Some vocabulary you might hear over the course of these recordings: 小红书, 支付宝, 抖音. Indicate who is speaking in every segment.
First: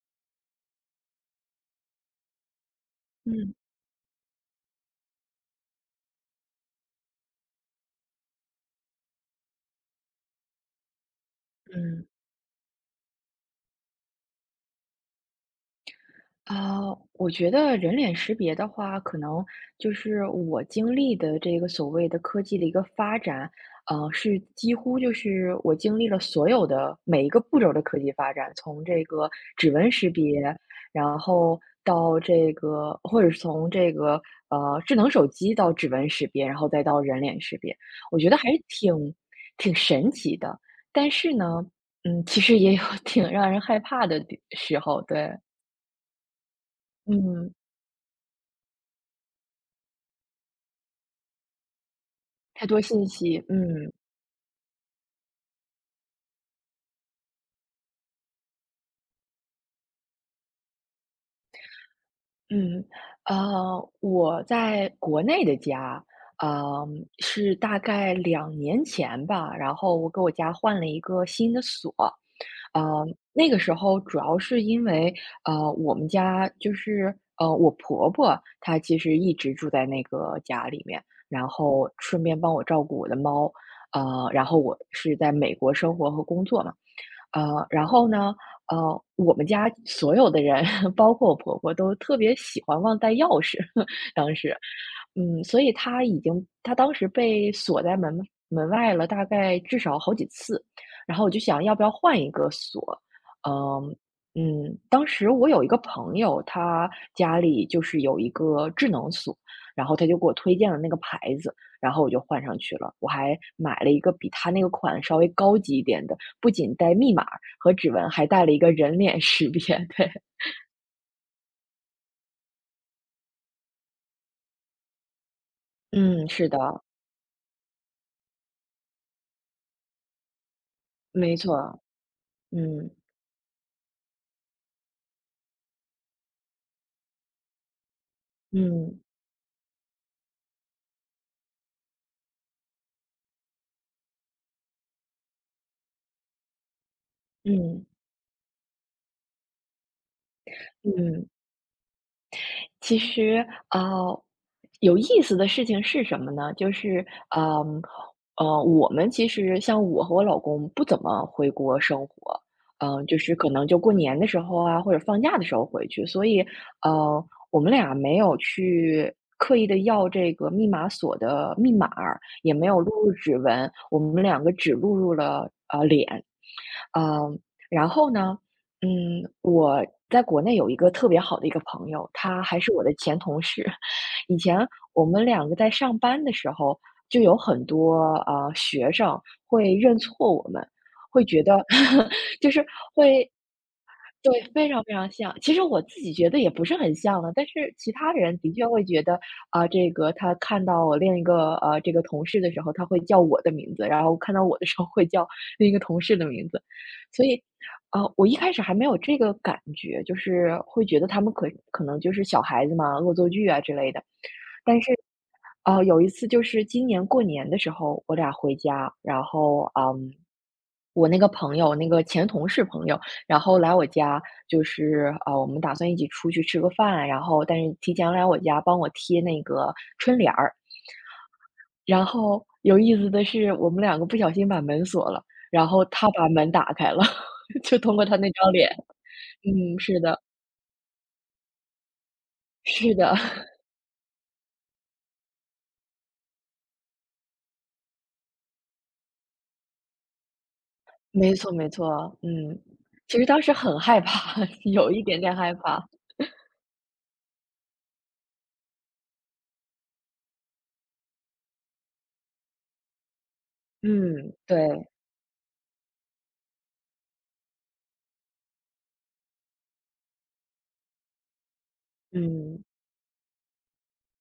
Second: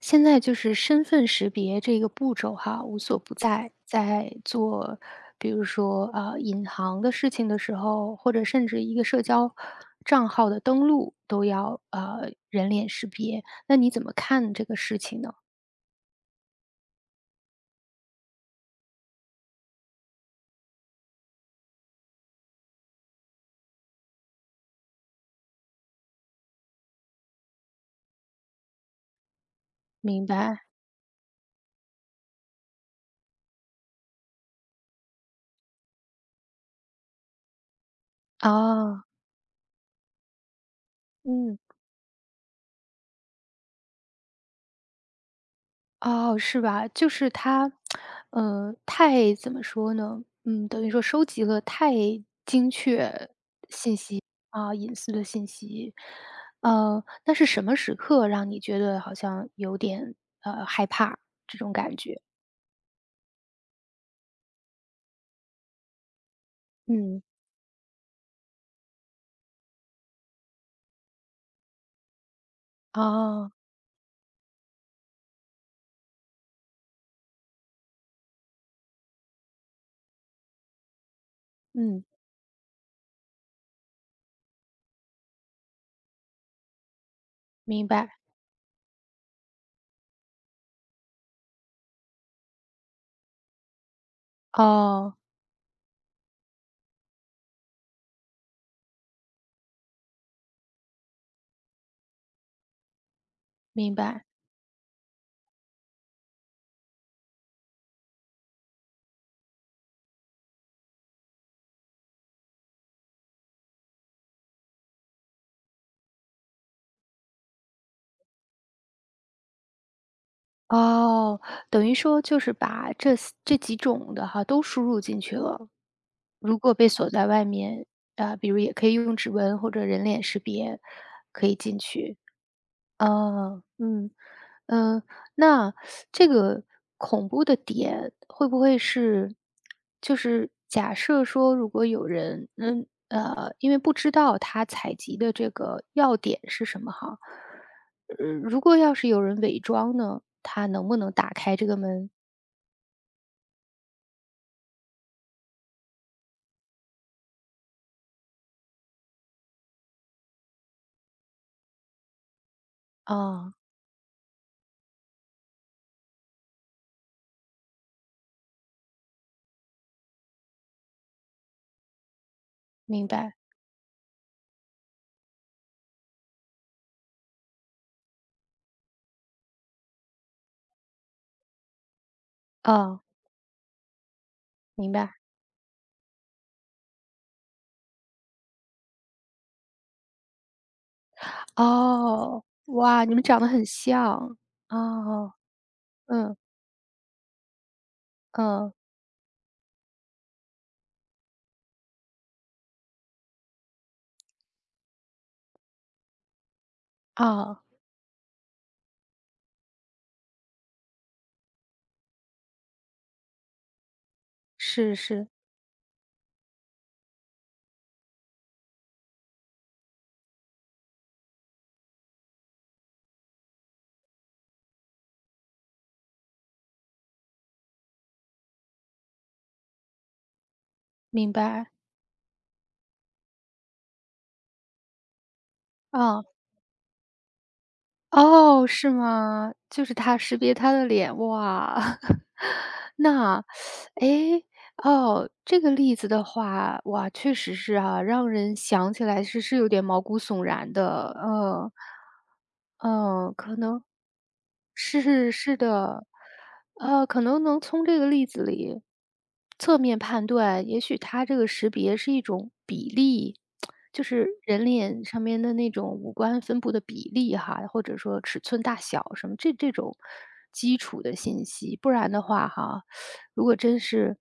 Speaker 1: 现在就是身份识别这个步骤哈，无所不
Speaker 2: 嗯
Speaker 1: 在，在做，比如说啊、银行的事情的时候，或者甚至一个社交账号的登录都要
Speaker 2: 嗯，
Speaker 1: 人脸识别。那你怎么看这个事情呢？
Speaker 2: 啊，我觉得人脸识别的话，可能就是我经历的这个所谓的科技的一个发展，是几乎就是我经历了所有的每一个步骤的科技发展，从这个指纹识
Speaker 1: 明
Speaker 2: 别，
Speaker 1: 白。
Speaker 2: 然后到这个，或者是从这个智能手机到指纹识别，然后再到人脸识别，我觉得还是
Speaker 1: 哦。
Speaker 2: 挺神奇的。但是
Speaker 1: 嗯。
Speaker 2: 呢，其实也有挺让人害怕的地时候，对，
Speaker 1: 哦，是吧？就是
Speaker 2: 嗯。
Speaker 1: 它，太怎么说呢？嗯，等于说收集了太
Speaker 2: 太
Speaker 1: 精
Speaker 2: 多信
Speaker 1: 确
Speaker 2: 息，
Speaker 1: 啊，隐私的信息。那是什么时刻让你觉得好像有点，害怕这种感觉？
Speaker 2: 嗯，我在国内的家，呃，
Speaker 1: 嗯。
Speaker 2: 是大概2年前吧，然后我给我家换了一个新的锁，呃，那
Speaker 1: 哦。
Speaker 2: 个时候主要是因为，我们家就是，我婆婆她其实一直住在那个家里面，然后
Speaker 1: 嗯。
Speaker 2: 顺便帮我照顾我的猫，然后我是在美国生活和工作嘛，然
Speaker 1: 明
Speaker 2: 后
Speaker 1: 白。
Speaker 2: 呢，我们家所有的人，包括我婆婆，都特别喜欢忘带钥匙，当时，
Speaker 1: 哦。
Speaker 2: 嗯，所以她已经，她当时被锁在门外了，大概至少好几次。然后我就想要不要换一个锁。
Speaker 1: 明
Speaker 2: 嗯
Speaker 1: 白。
Speaker 2: 嗯。当时我有一个朋友，他家里就是有一个智能锁，然后他就给我推荐了那个牌子，然后我就换上去了。我还买了一个比他那个款稍微高级一点的，不仅带密码和指纹，还带了一个人脸识别。对，
Speaker 1: 哦，等于说就是把这几种的哈都输入进去了。
Speaker 2: 嗯，是的，
Speaker 1: 如果被锁在外面，啊，比如也可以用指纹或者人脸识别
Speaker 2: 没
Speaker 1: 可以进
Speaker 2: 错，
Speaker 1: 去。
Speaker 2: 嗯
Speaker 1: 哦。嗯。呃，那这个恐怖的点会不会
Speaker 2: 嗯
Speaker 1: 是，就是假设说，如果有人，因为不知道他采集的这个要点是什么哈，
Speaker 2: 嗯
Speaker 1: 如果要是有人伪装呢，他能不能
Speaker 2: 嗯。
Speaker 1: 打开这个门？
Speaker 2: 其实，呃，有意思的事情是什么呢？就是，嗯，我们其实像我和我老公不怎么回国生活，嗯、就是可
Speaker 1: 啊。
Speaker 2: 能就过年的时候啊，或者放假的时候回去，所以，呃，我们俩没有去刻意的要这个密码锁的密码儿也没有录
Speaker 1: 明
Speaker 2: 入
Speaker 1: 白。
Speaker 2: 指纹，我们两个只录入了脸，嗯，然后呢，我在国内有一个特别好的一个朋友，他还是我的
Speaker 1: 啊。
Speaker 2: 前同事。以前
Speaker 1: 明
Speaker 2: 我
Speaker 1: 白。
Speaker 2: 们两个在上班的时候，就有很多学生会认错我们，会觉得
Speaker 1: 哦，
Speaker 2: 就是
Speaker 1: 哇，你们长得很像。
Speaker 2: 对，非常非常
Speaker 1: 啊。
Speaker 2: 像。其实我自己觉
Speaker 1: 嗯
Speaker 2: 得也不是很像了，但是其他人的确
Speaker 1: 嗯。
Speaker 2: 会觉得，啊、这个他看到我另一个这个同事的时候，他会叫我的名字，然后看到我的时候会叫另一个同事的名字，所以，
Speaker 1: 啊。
Speaker 2: 啊、我一开始还没有这个感觉，就是会觉得他们可能就是小孩子嘛，恶作剧啊之类的。但是，
Speaker 1: 是是。
Speaker 2: 有一次就是今年过年的时候，我俩回家，然后，嗯，我那个朋友，那个前同事朋友，然后来我家，就是我们打算一起出去吃个饭，然后但是提前来我家帮我贴那个春联儿。
Speaker 1: 明白。
Speaker 2: 然后有意思的是，我们两个不小心把门锁了，然后他
Speaker 1: 啊。
Speaker 2: 把门打开了，就通过他那张
Speaker 1: 哦，
Speaker 2: 脸。
Speaker 1: 是吗？
Speaker 2: 嗯，
Speaker 1: 就是
Speaker 2: 是
Speaker 1: 它
Speaker 2: 的，
Speaker 1: 识别他的脸，哇。
Speaker 2: 是的，
Speaker 1: 那，诶，哦，这个例子的话，哇，确实是啊，让人想起来是有点毛骨悚然的，
Speaker 2: 没错没
Speaker 1: 呃。
Speaker 2: 错，嗯，其实
Speaker 1: 嗯，
Speaker 2: 当时
Speaker 1: 可
Speaker 2: 很
Speaker 1: 能
Speaker 2: 害怕，有一点
Speaker 1: 是
Speaker 2: 点害
Speaker 1: 是
Speaker 2: 怕。
Speaker 1: 的，可能能从这个例子里侧面判断，也许它这个识别是一种比例，就是
Speaker 2: 嗯，
Speaker 1: 人
Speaker 2: 对，
Speaker 1: 脸上面的那种五官分布的比例哈，或者说尺寸大小什么这种基础的信息。不然的话
Speaker 2: 嗯，
Speaker 1: 哈，如果真是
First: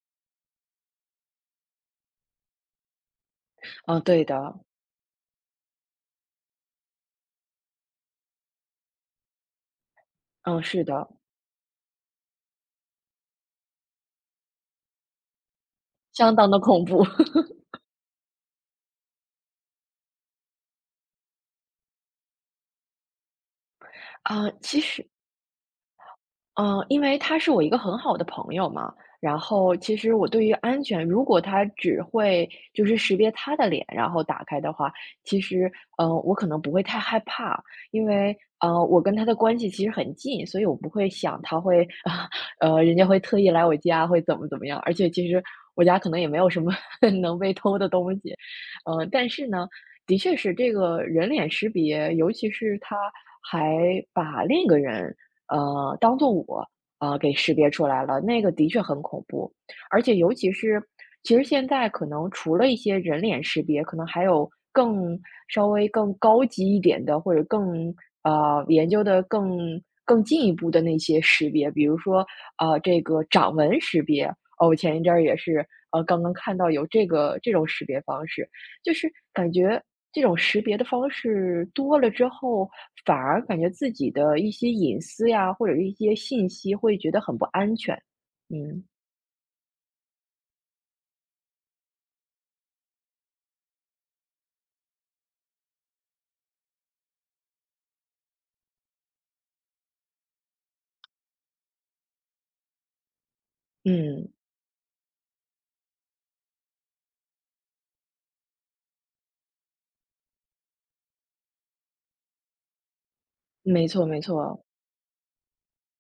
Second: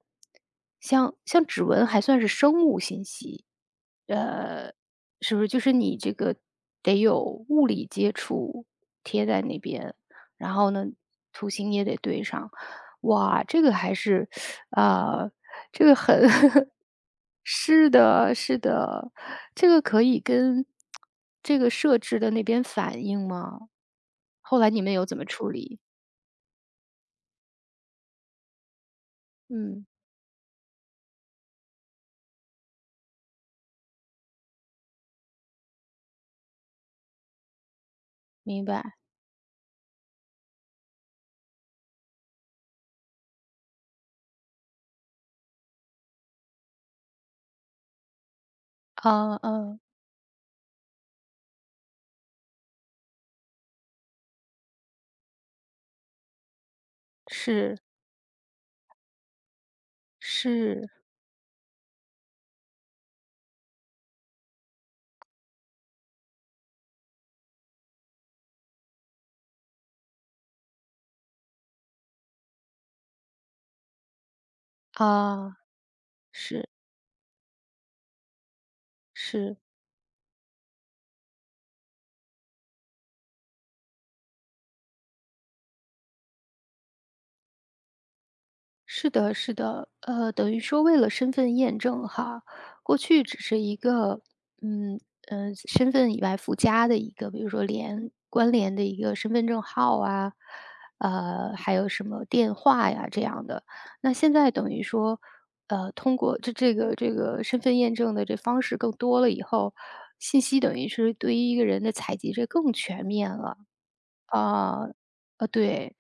Speaker 1: 像指纹还算是生物信息，
Speaker 2: 哦，对的，
Speaker 1: 呃，是不是就是你这个得有物理接触贴在那边，然
Speaker 2: 嗯，
Speaker 1: 后
Speaker 2: 是
Speaker 1: 呢，
Speaker 2: 的，
Speaker 1: 图形也得对上。哇，这个还是，啊，这个很
Speaker 2: 相当的 恐怖。
Speaker 1: 是的是的。这个可以跟这个设置的那边反映吗？
Speaker 2: 啊，
Speaker 1: 后来
Speaker 2: 其
Speaker 1: 你们有
Speaker 2: 实
Speaker 1: 怎么处理？
Speaker 2: 嗯，因为他是我一个很好的朋友嘛，然后
Speaker 1: 嗯。
Speaker 2: 其实我对于安全，如果他只会就是识别他的脸，然后打开的话，其实，我可能不会太害怕，因为，
Speaker 1: 明白。
Speaker 2: 我跟他的关系其实很近，所以我不会想他会 人家会特意来我家，会怎么怎么样，而且其实我家可能也没有什么 能被偷的东西，但
Speaker 1: 啊。
Speaker 2: 是呢，
Speaker 1: 嗯。
Speaker 2: 的确是这个人脸识别，尤其是他还把另一个人。当做我，给识别
Speaker 1: 是
Speaker 2: 出来了，那个的确很恐怖。而且尤其是
Speaker 1: 是。
Speaker 2: 其实现在可能除了一些人脸识别，可能还有更稍微更高级一点的，或者更研究的更进一步的那些识别，比如说，这个掌纹识别。哦，我前一阵儿也
Speaker 1: 啊。
Speaker 2: 是，呃，刚刚看
Speaker 1: 是
Speaker 2: 到有这个这种识别方式。就是感
Speaker 1: 是。
Speaker 2: 觉这种识别的方式多了之后，反而感觉自己的一些隐私呀，或者是一些信息会觉得很不安全。嗯。
Speaker 1: 是的，是的，等于说为了身份验证哈，过去只是一个，嗯身份以外附加的一个，比如说连关联的一个身份证号啊，还有什么电话呀这样的。那
Speaker 2: 嗯，
Speaker 1: 现在等于说，通过这个身份验证的这方式更多了以后，信息等于是对于一个人的采集这更全面了。
Speaker 2: 没错没错，
Speaker 1: 啊。对。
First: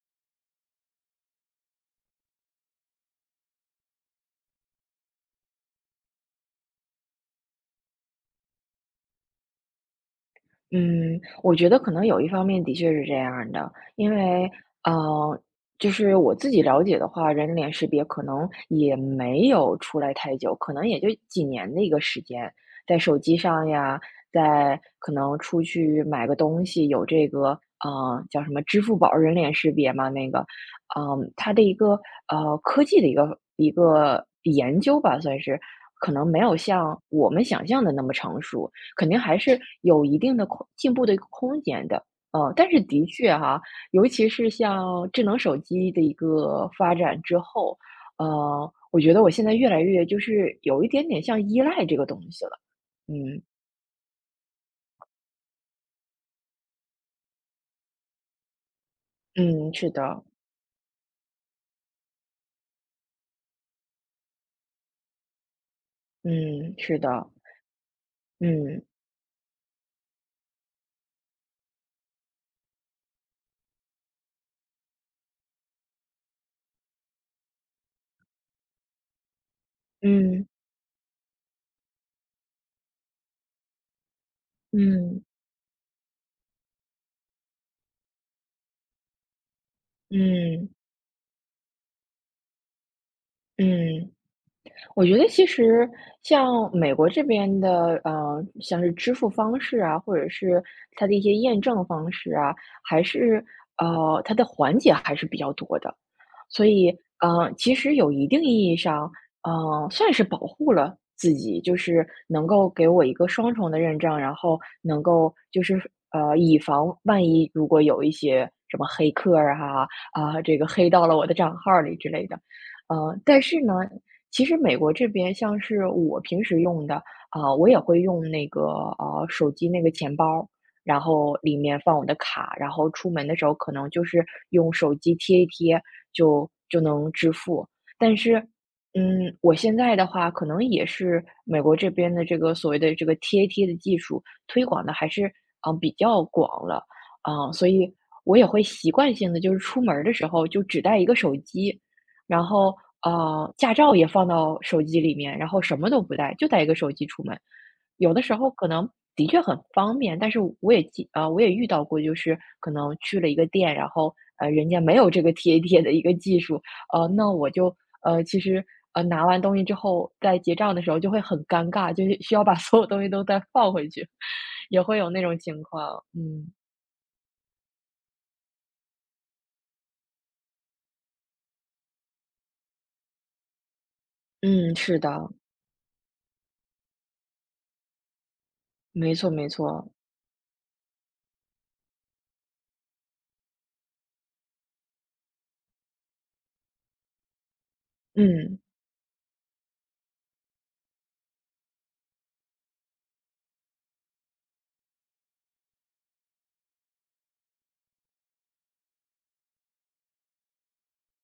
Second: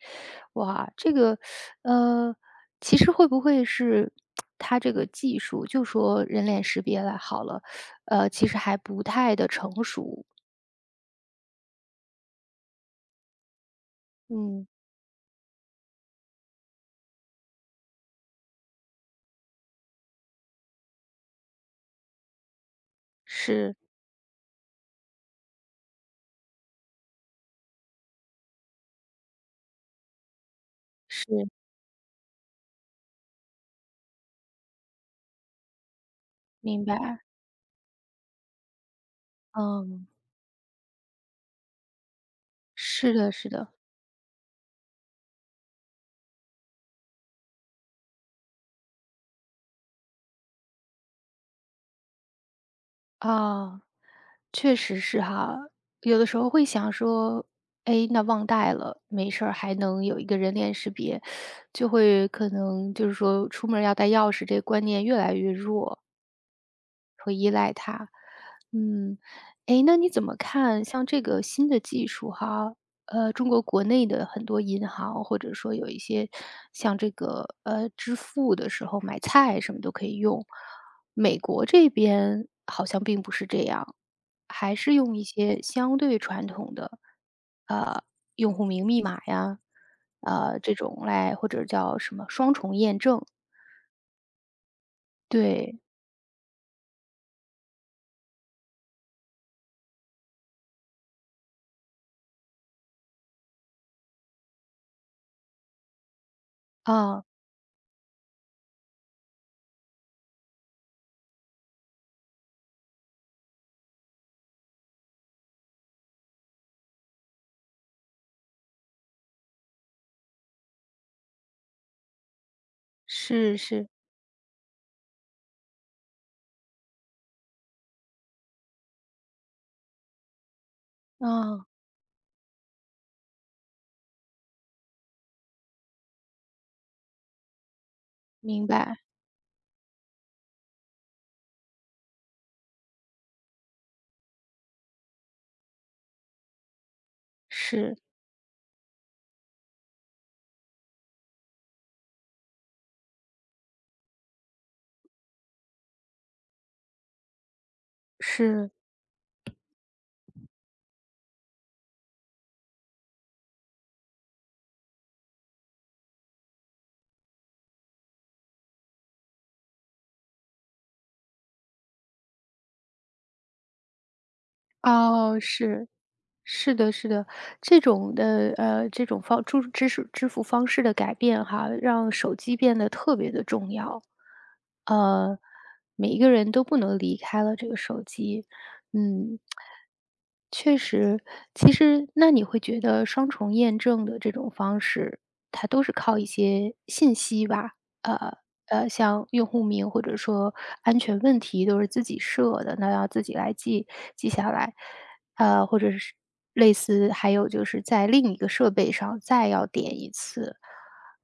Speaker 1: 哇，这个，呃，其实会不会是它这个技术，就说人脸识别来好了，其实还不太的成熟。
Speaker 2: 嗯，我觉得可能有一方面的确是这样儿的，因为，
Speaker 1: 嗯。
Speaker 2: 呃，就是我自己了解的话，人脸识别可能也没有出来太久，可能也就几年的一个时间，在手机上
Speaker 1: 是
Speaker 2: 呀，在可能出去买个东西有这个，呃，叫什么支付宝人脸识别嘛，那个，
Speaker 1: 是。
Speaker 2: 嗯、它的一个科技的一个研究吧，算是，可能没有
Speaker 1: 明
Speaker 2: 像
Speaker 1: 白。
Speaker 2: 我们想象的那么成熟。肯定还是有
Speaker 1: 嗯。
Speaker 2: 一定的空进步的一个空间的。但是的
Speaker 1: 是的，
Speaker 2: 确
Speaker 1: 是
Speaker 2: 哈，
Speaker 1: 的。
Speaker 2: 尤其是像智能手机的一个发展之后，我觉得我现在越来越就是有一点点像依赖这个东西了。嗯
Speaker 1: 啊，确实是哈。有的时候会想说，哎，那忘带了，没事儿，
Speaker 2: 嗯，
Speaker 1: 还
Speaker 2: 是
Speaker 1: 能有
Speaker 2: 的，
Speaker 1: 一个人脸识别，就会可能就是说出门儿要带钥匙这个观念越来越弱。
Speaker 2: 嗯，是的，嗯
Speaker 1: 嗯。诶，那你怎么看像这个新的技术哈，中国国内的很多银行，或者说有一些像这个，支付的时候买菜什么都可以
Speaker 2: 嗯
Speaker 1: 用，美国这边好像并不是这样，还是用
Speaker 2: 嗯
Speaker 1: 一些相对传统的用户名密码呀，
Speaker 2: 嗯
Speaker 1: 这种来或者叫什么双重验证，
Speaker 2: 嗯。我觉得其
Speaker 1: 对。
Speaker 2: 实像美国这边的，像是支付方式啊，或者是它的一些验证方式啊，还是它的环节还是比较多的。所以，
Speaker 1: 啊。
Speaker 2: 其实有一定意义上，算是保护了自己，就是能够给我一个双重的认证，然后能够就是以防万一如果有一些什么黑客儿啊啊，这个黑到了我的账号里之类的。但
Speaker 1: 是
Speaker 2: 是呢，
Speaker 1: 是。
Speaker 2: 其实美国这边像是我平时用的啊，我也会用那个手机那个钱包，然后里
Speaker 1: 啊。
Speaker 2: 面放我的卡，然后出门的时候可能就是用手机贴一贴就能支付。但是，
Speaker 1: 明白。
Speaker 2: 嗯，我现在的话，可能也是美国这边的这个所谓的这个贴一贴的技术推广的还是嗯比较广了啊、所以
Speaker 1: 是。
Speaker 2: 我也会习惯性的就是出门儿的时候就只带一个手机，然后驾照也放到手机里面，然后什么都不带，就带一个手机出门。有的时候可
Speaker 1: 是。
Speaker 2: 能的确很方便，但是我也记我也遇到过，就是可能去了一个店，然后，人家没有这个贴贴的一个技术，那我就其实，拿完东西之后，在结账的时候就会很尴尬，就是 需要把所有东西都再放回去，也会有那种
Speaker 1: 哦，
Speaker 2: 情
Speaker 1: 是。
Speaker 2: 况。嗯，
Speaker 1: 是的，是的，这种的这种方支支付支付方式的改变哈，让手机变得特别的重要。
Speaker 2: 嗯，是的，
Speaker 1: 呃，每一个人都不能离开了这个手机。
Speaker 2: 没错
Speaker 1: 嗯。
Speaker 2: 没错，
Speaker 1: 确实，其实那你会觉得双重验证的这种方式，它都是靠一些信息吧？呃
Speaker 2: 嗯。
Speaker 1: 像用户名或者说安全问题都是自己设的，那要自己来记下来。或者是类似还有就是在另一个设备上再要点一次，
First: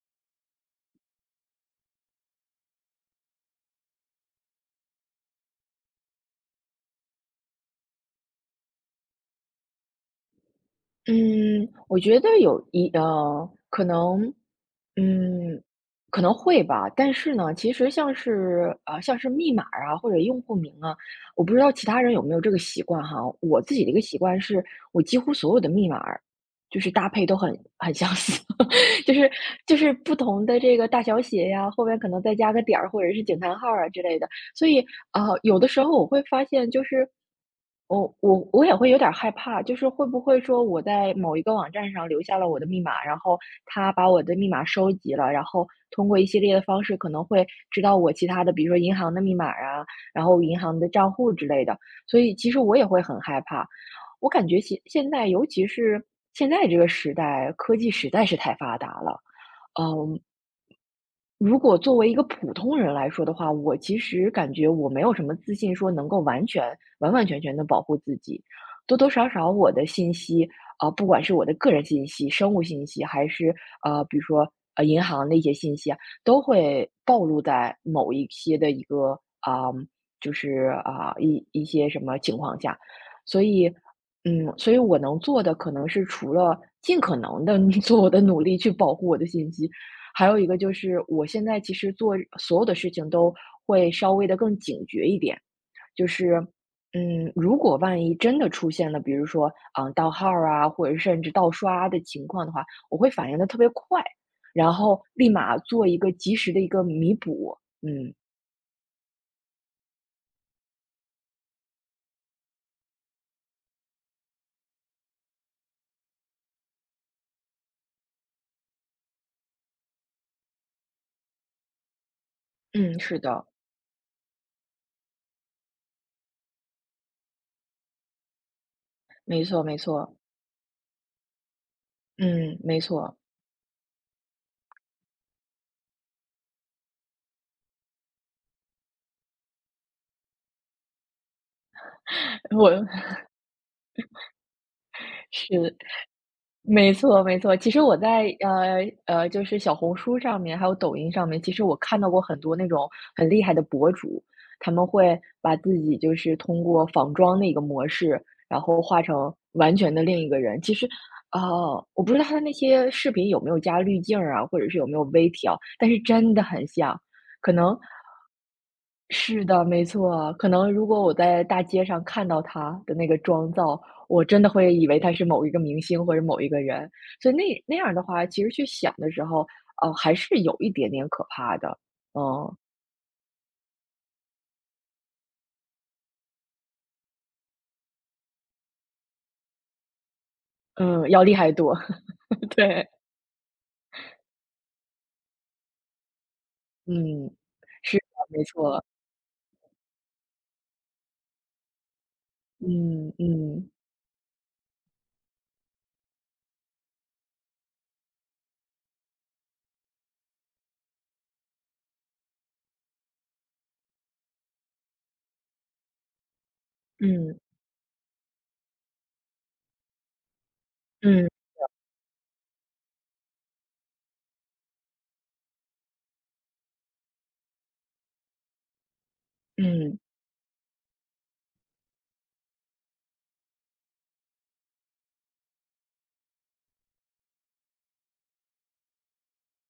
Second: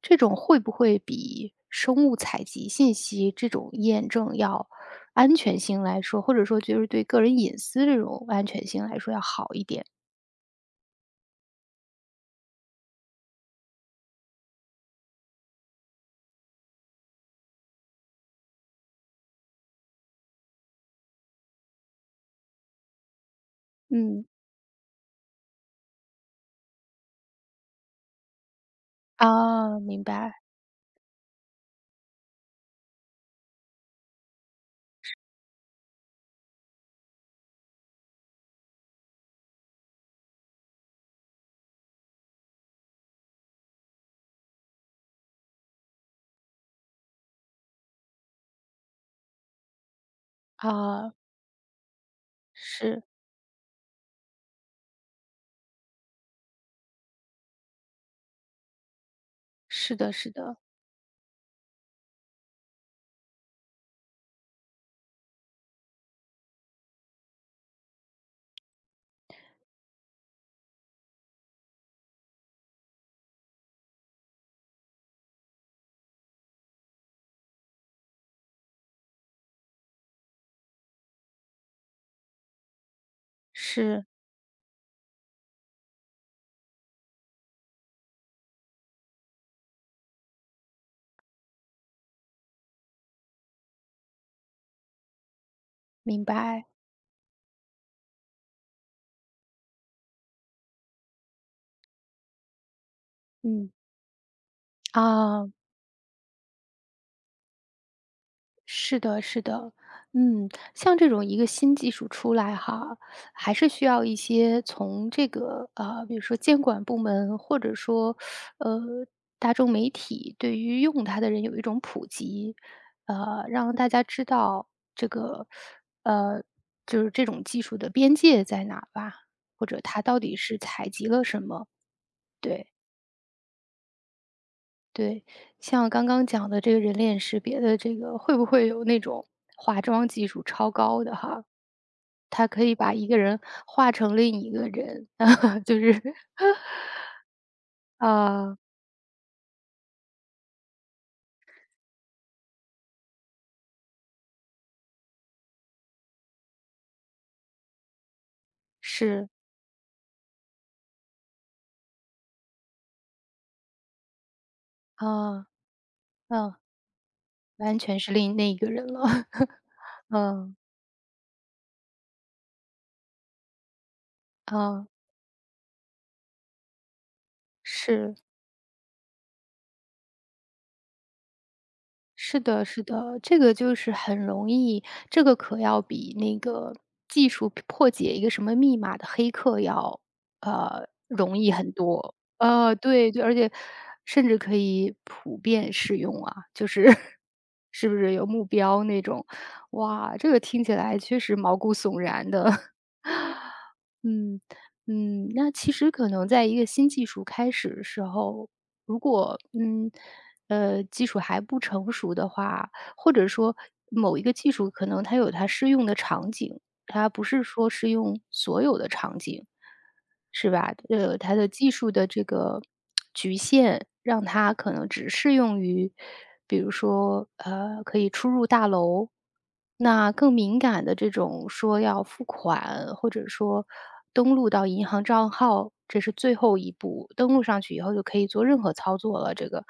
Speaker 1: 这种会不会比生物采集信息这种验证要安全性来说，或者说就是对个人隐私这种安全性来说要好一点？
Speaker 2: 嗯，我觉得有一可能，嗯，可能会吧。但是呢，其实像是像是密码儿啊，或者用户名啊，我不知道其他人有没有这个习惯哈。我自己的一个习
Speaker 1: 嗯。
Speaker 2: 惯是，我几乎所有的密码儿就是搭配都很相似，就是就
Speaker 1: 啊。
Speaker 2: 是
Speaker 1: 明
Speaker 2: 不
Speaker 1: 白。
Speaker 2: 同的这个大小写呀，后面可能再加个点儿或者是惊叹号啊之类的，所以，有的时候我会发现，就是我也会有点儿害怕，就是会不会说我在某一个网站上留下了我的密码，然后他把我的密码收集了，然后通过一系列的方式可能会知道我其他的，比如说银行的密码啊，然后银行的账
Speaker 1: 啊。
Speaker 2: 户之类的。所以其实我也会
Speaker 1: 是。
Speaker 2: 很害怕。我感觉现在，尤其是现在这个时代，科技实在是太发达了。
Speaker 1: 是的
Speaker 2: 嗯，
Speaker 1: 是的。
Speaker 2: 如果作为一个普通人来说的话，我其实感觉我没有什么自信说能够完全完完全全的保护自己。多多少少我的信息，啊，不管是我的个人信息、生物信息，还是，比如说，银行的一些信息啊，都会暴露在某一些的一个，啊，就是，啊，一些什么情况下。所以，
Speaker 1: 是。
Speaker 2: 嗯，所以我能做的可能是除了尽可能的 做我的努力去保护我的信息，还有一个就是，我现在其实做所有的事情都会稍微的更警觉一点，就
Speaker 1: 明
Speaker 2: 是，
Speaker 1: 白。
Speaker 2: 嗯，如果万一真的出现了，比如说，盗号儿啊，或者甚至盗刷的情况的话，我会反应的特别
Speaker 1: 嗯。
Speaker 2: 快，然后立
Speaker 1: 啊。
Speaker 2: 马做一个及时的一个弥补。嗯，
Speaker 1: 是的，是的，嗯，像这种一个新技术出来哈，还是需要一些从这个比如说监管部门，或者说呃大众媒体对于用它的人有一种普及，
Speaker 2: 嗯，是的，
Speaker 1: 让大家知道这个呃就是这种技术的边界在哪吧，
Speaker 2: 没错
Speaker 1: 或
Speaker 2: 没
Speaker 1: 者它
Speaker 2: 错，
Speaker 1: 到底是采集了什么，
Speaker 2: 嗯，
Speaker 1: 对。
Speaker 2: 没错，
Speaker 1: 对，像刚刚讲的这个人脸识别的这个，会不会有那种化妆技术超高的哈？它 可以
Speaker 2: 我
Speaker 1: 把一个 人化成另一个人，
Speaker 2: 是。
Speaker 1: 就是
Speaker 2: 没错没错，其实我在
Speaker 1: 啊
Speaker 2: 就是小红书上面，还有抖音上面，其实我看到过很多那种很厉害的博主，他们会把自己就是通过仿妆的一个模式，然后化
Speaker 1: 是，
Speaker 2: 成完全的另一个人。其实，呃，我不知道他的那些视频有没有加滤镜儿啊，或者是有没有微
Speaker 1: 啊。
Speaker 2: 调，但是真的
Speaker 1: 嗯。
Speaker 2: 很像。可能
Speaker 1: 完全是另那一个人了。
Speaker 2: 是 的，没错。可
Speaker 1: 嗯。
Speaker 2: 能如果我在大街上看到他的那个妆造，我真的会
Speaker 1: 啊。
Speaker 2: 以为他是某一个明星或者某一个人，所以那那样的
Speaker 1: 是。
Speaker 2: 话，其实去想的时候，还是有一点点可怕的。
Speaker 1: 是
Speaker 2: 嗯，
Speaker 1: 的，是的，这个就是很容易，这个可要比那个技术破解一个什么密码的黑客要，
Speaker 2: 嗯，要厉
Speaker 1: 容
Speaker 2: 害
Speaker 1: 易很
Speaker 2: 多，
Speaker 1: 多。
Speaker 2: 对，
Speaker 1: 对对，而且甚至可以普遍适用啊，就是
Speaker 2: 嗯，
Speaker 1: 是不
Speaker 2: 是
Speaker 1: 是
Speaker 2: 的，
Speaker 1: 有
Speaker 2: 没
Speaker 1: 目
Speaker 2: 错，
Speaker 1: 标那种？哇，这个听起来确实毛骨悚然的。
Speaker 2: 嗯嗯
Speaker 1: 嗯嗯。那其实可能在一个新技术开始的时候，如果技术还不成熟的话，或者说某一个技术可能它有它适用的场景，它不
Speaker 2: 嗯
Speaker 1: 是说适用所有的场景，是吧？
Speaker 2: 嗯
Speaker 1: 它的技术的这个局限，让它可能只适用于。比如说，可以出入大楼。
Speaker 2: 嗯。
Speaker 1: 那更敏感的这种说要付款，或者说登录到银行账号，这是最后一步。登录上去以后就可以做任何操作了，这个，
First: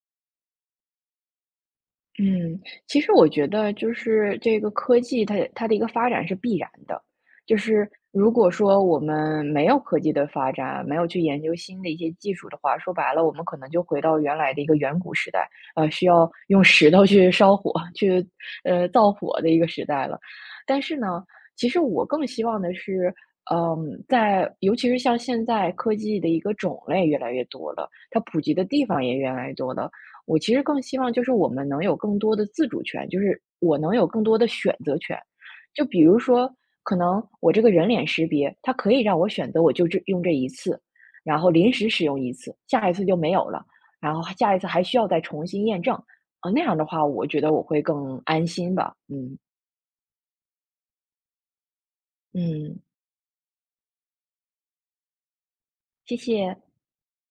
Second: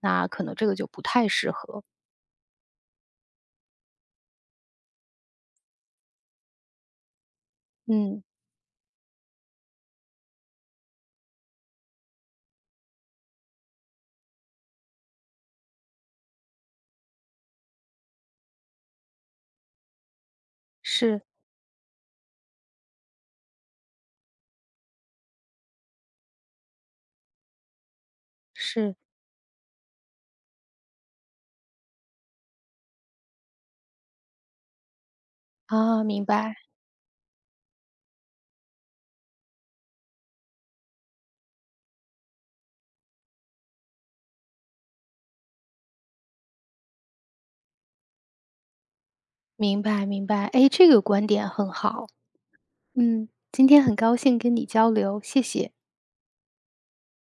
Speaker 1: 那可能这个就不太适合。
Speaker 2: 嗯，其实我觉得就是这个科技它的一个发展是必然的，就是
Speaker 1: 嗯。
Speaker 2: 如果说我们没有科技的发展，没有去研究新的一些技术的话，说白了，我们可能就回到原来的一个远古时代，呃，需要用石头去烧火、去造火的一个时代了。但是呢，
Speaker 1: 是
Speaker 2: 其实我更希望的是，嗯，在尤其是像现在科技的一个种类越来越多了，它普及的地
Speaker 1: 是。
Speaker 2: 方也越来越多了。我其实更希望就是我们能有更多的自主权，就是我能有更多的选择权。就比
Speaker 1: 啊。
Speaker 2: 如
Speaker 1: 明
Speaker 2: 说，
Speaker 1: 白
Speaker 2: 可能我这个人脸识别，它可以让我选择，我就这用这一次，然后临时使用一次，下一次就没有了，然后下一次还需要再重新验证。啊，那样的话，我觉得我会更安心吧。嗯
Speaker 1: 明白明白。哎，这个观点很好。
Speaker 2: 嗯，
Speaker 1: 嗯，今天很高兴跟你交流，谢谢。
Speaker 2: 谢谢。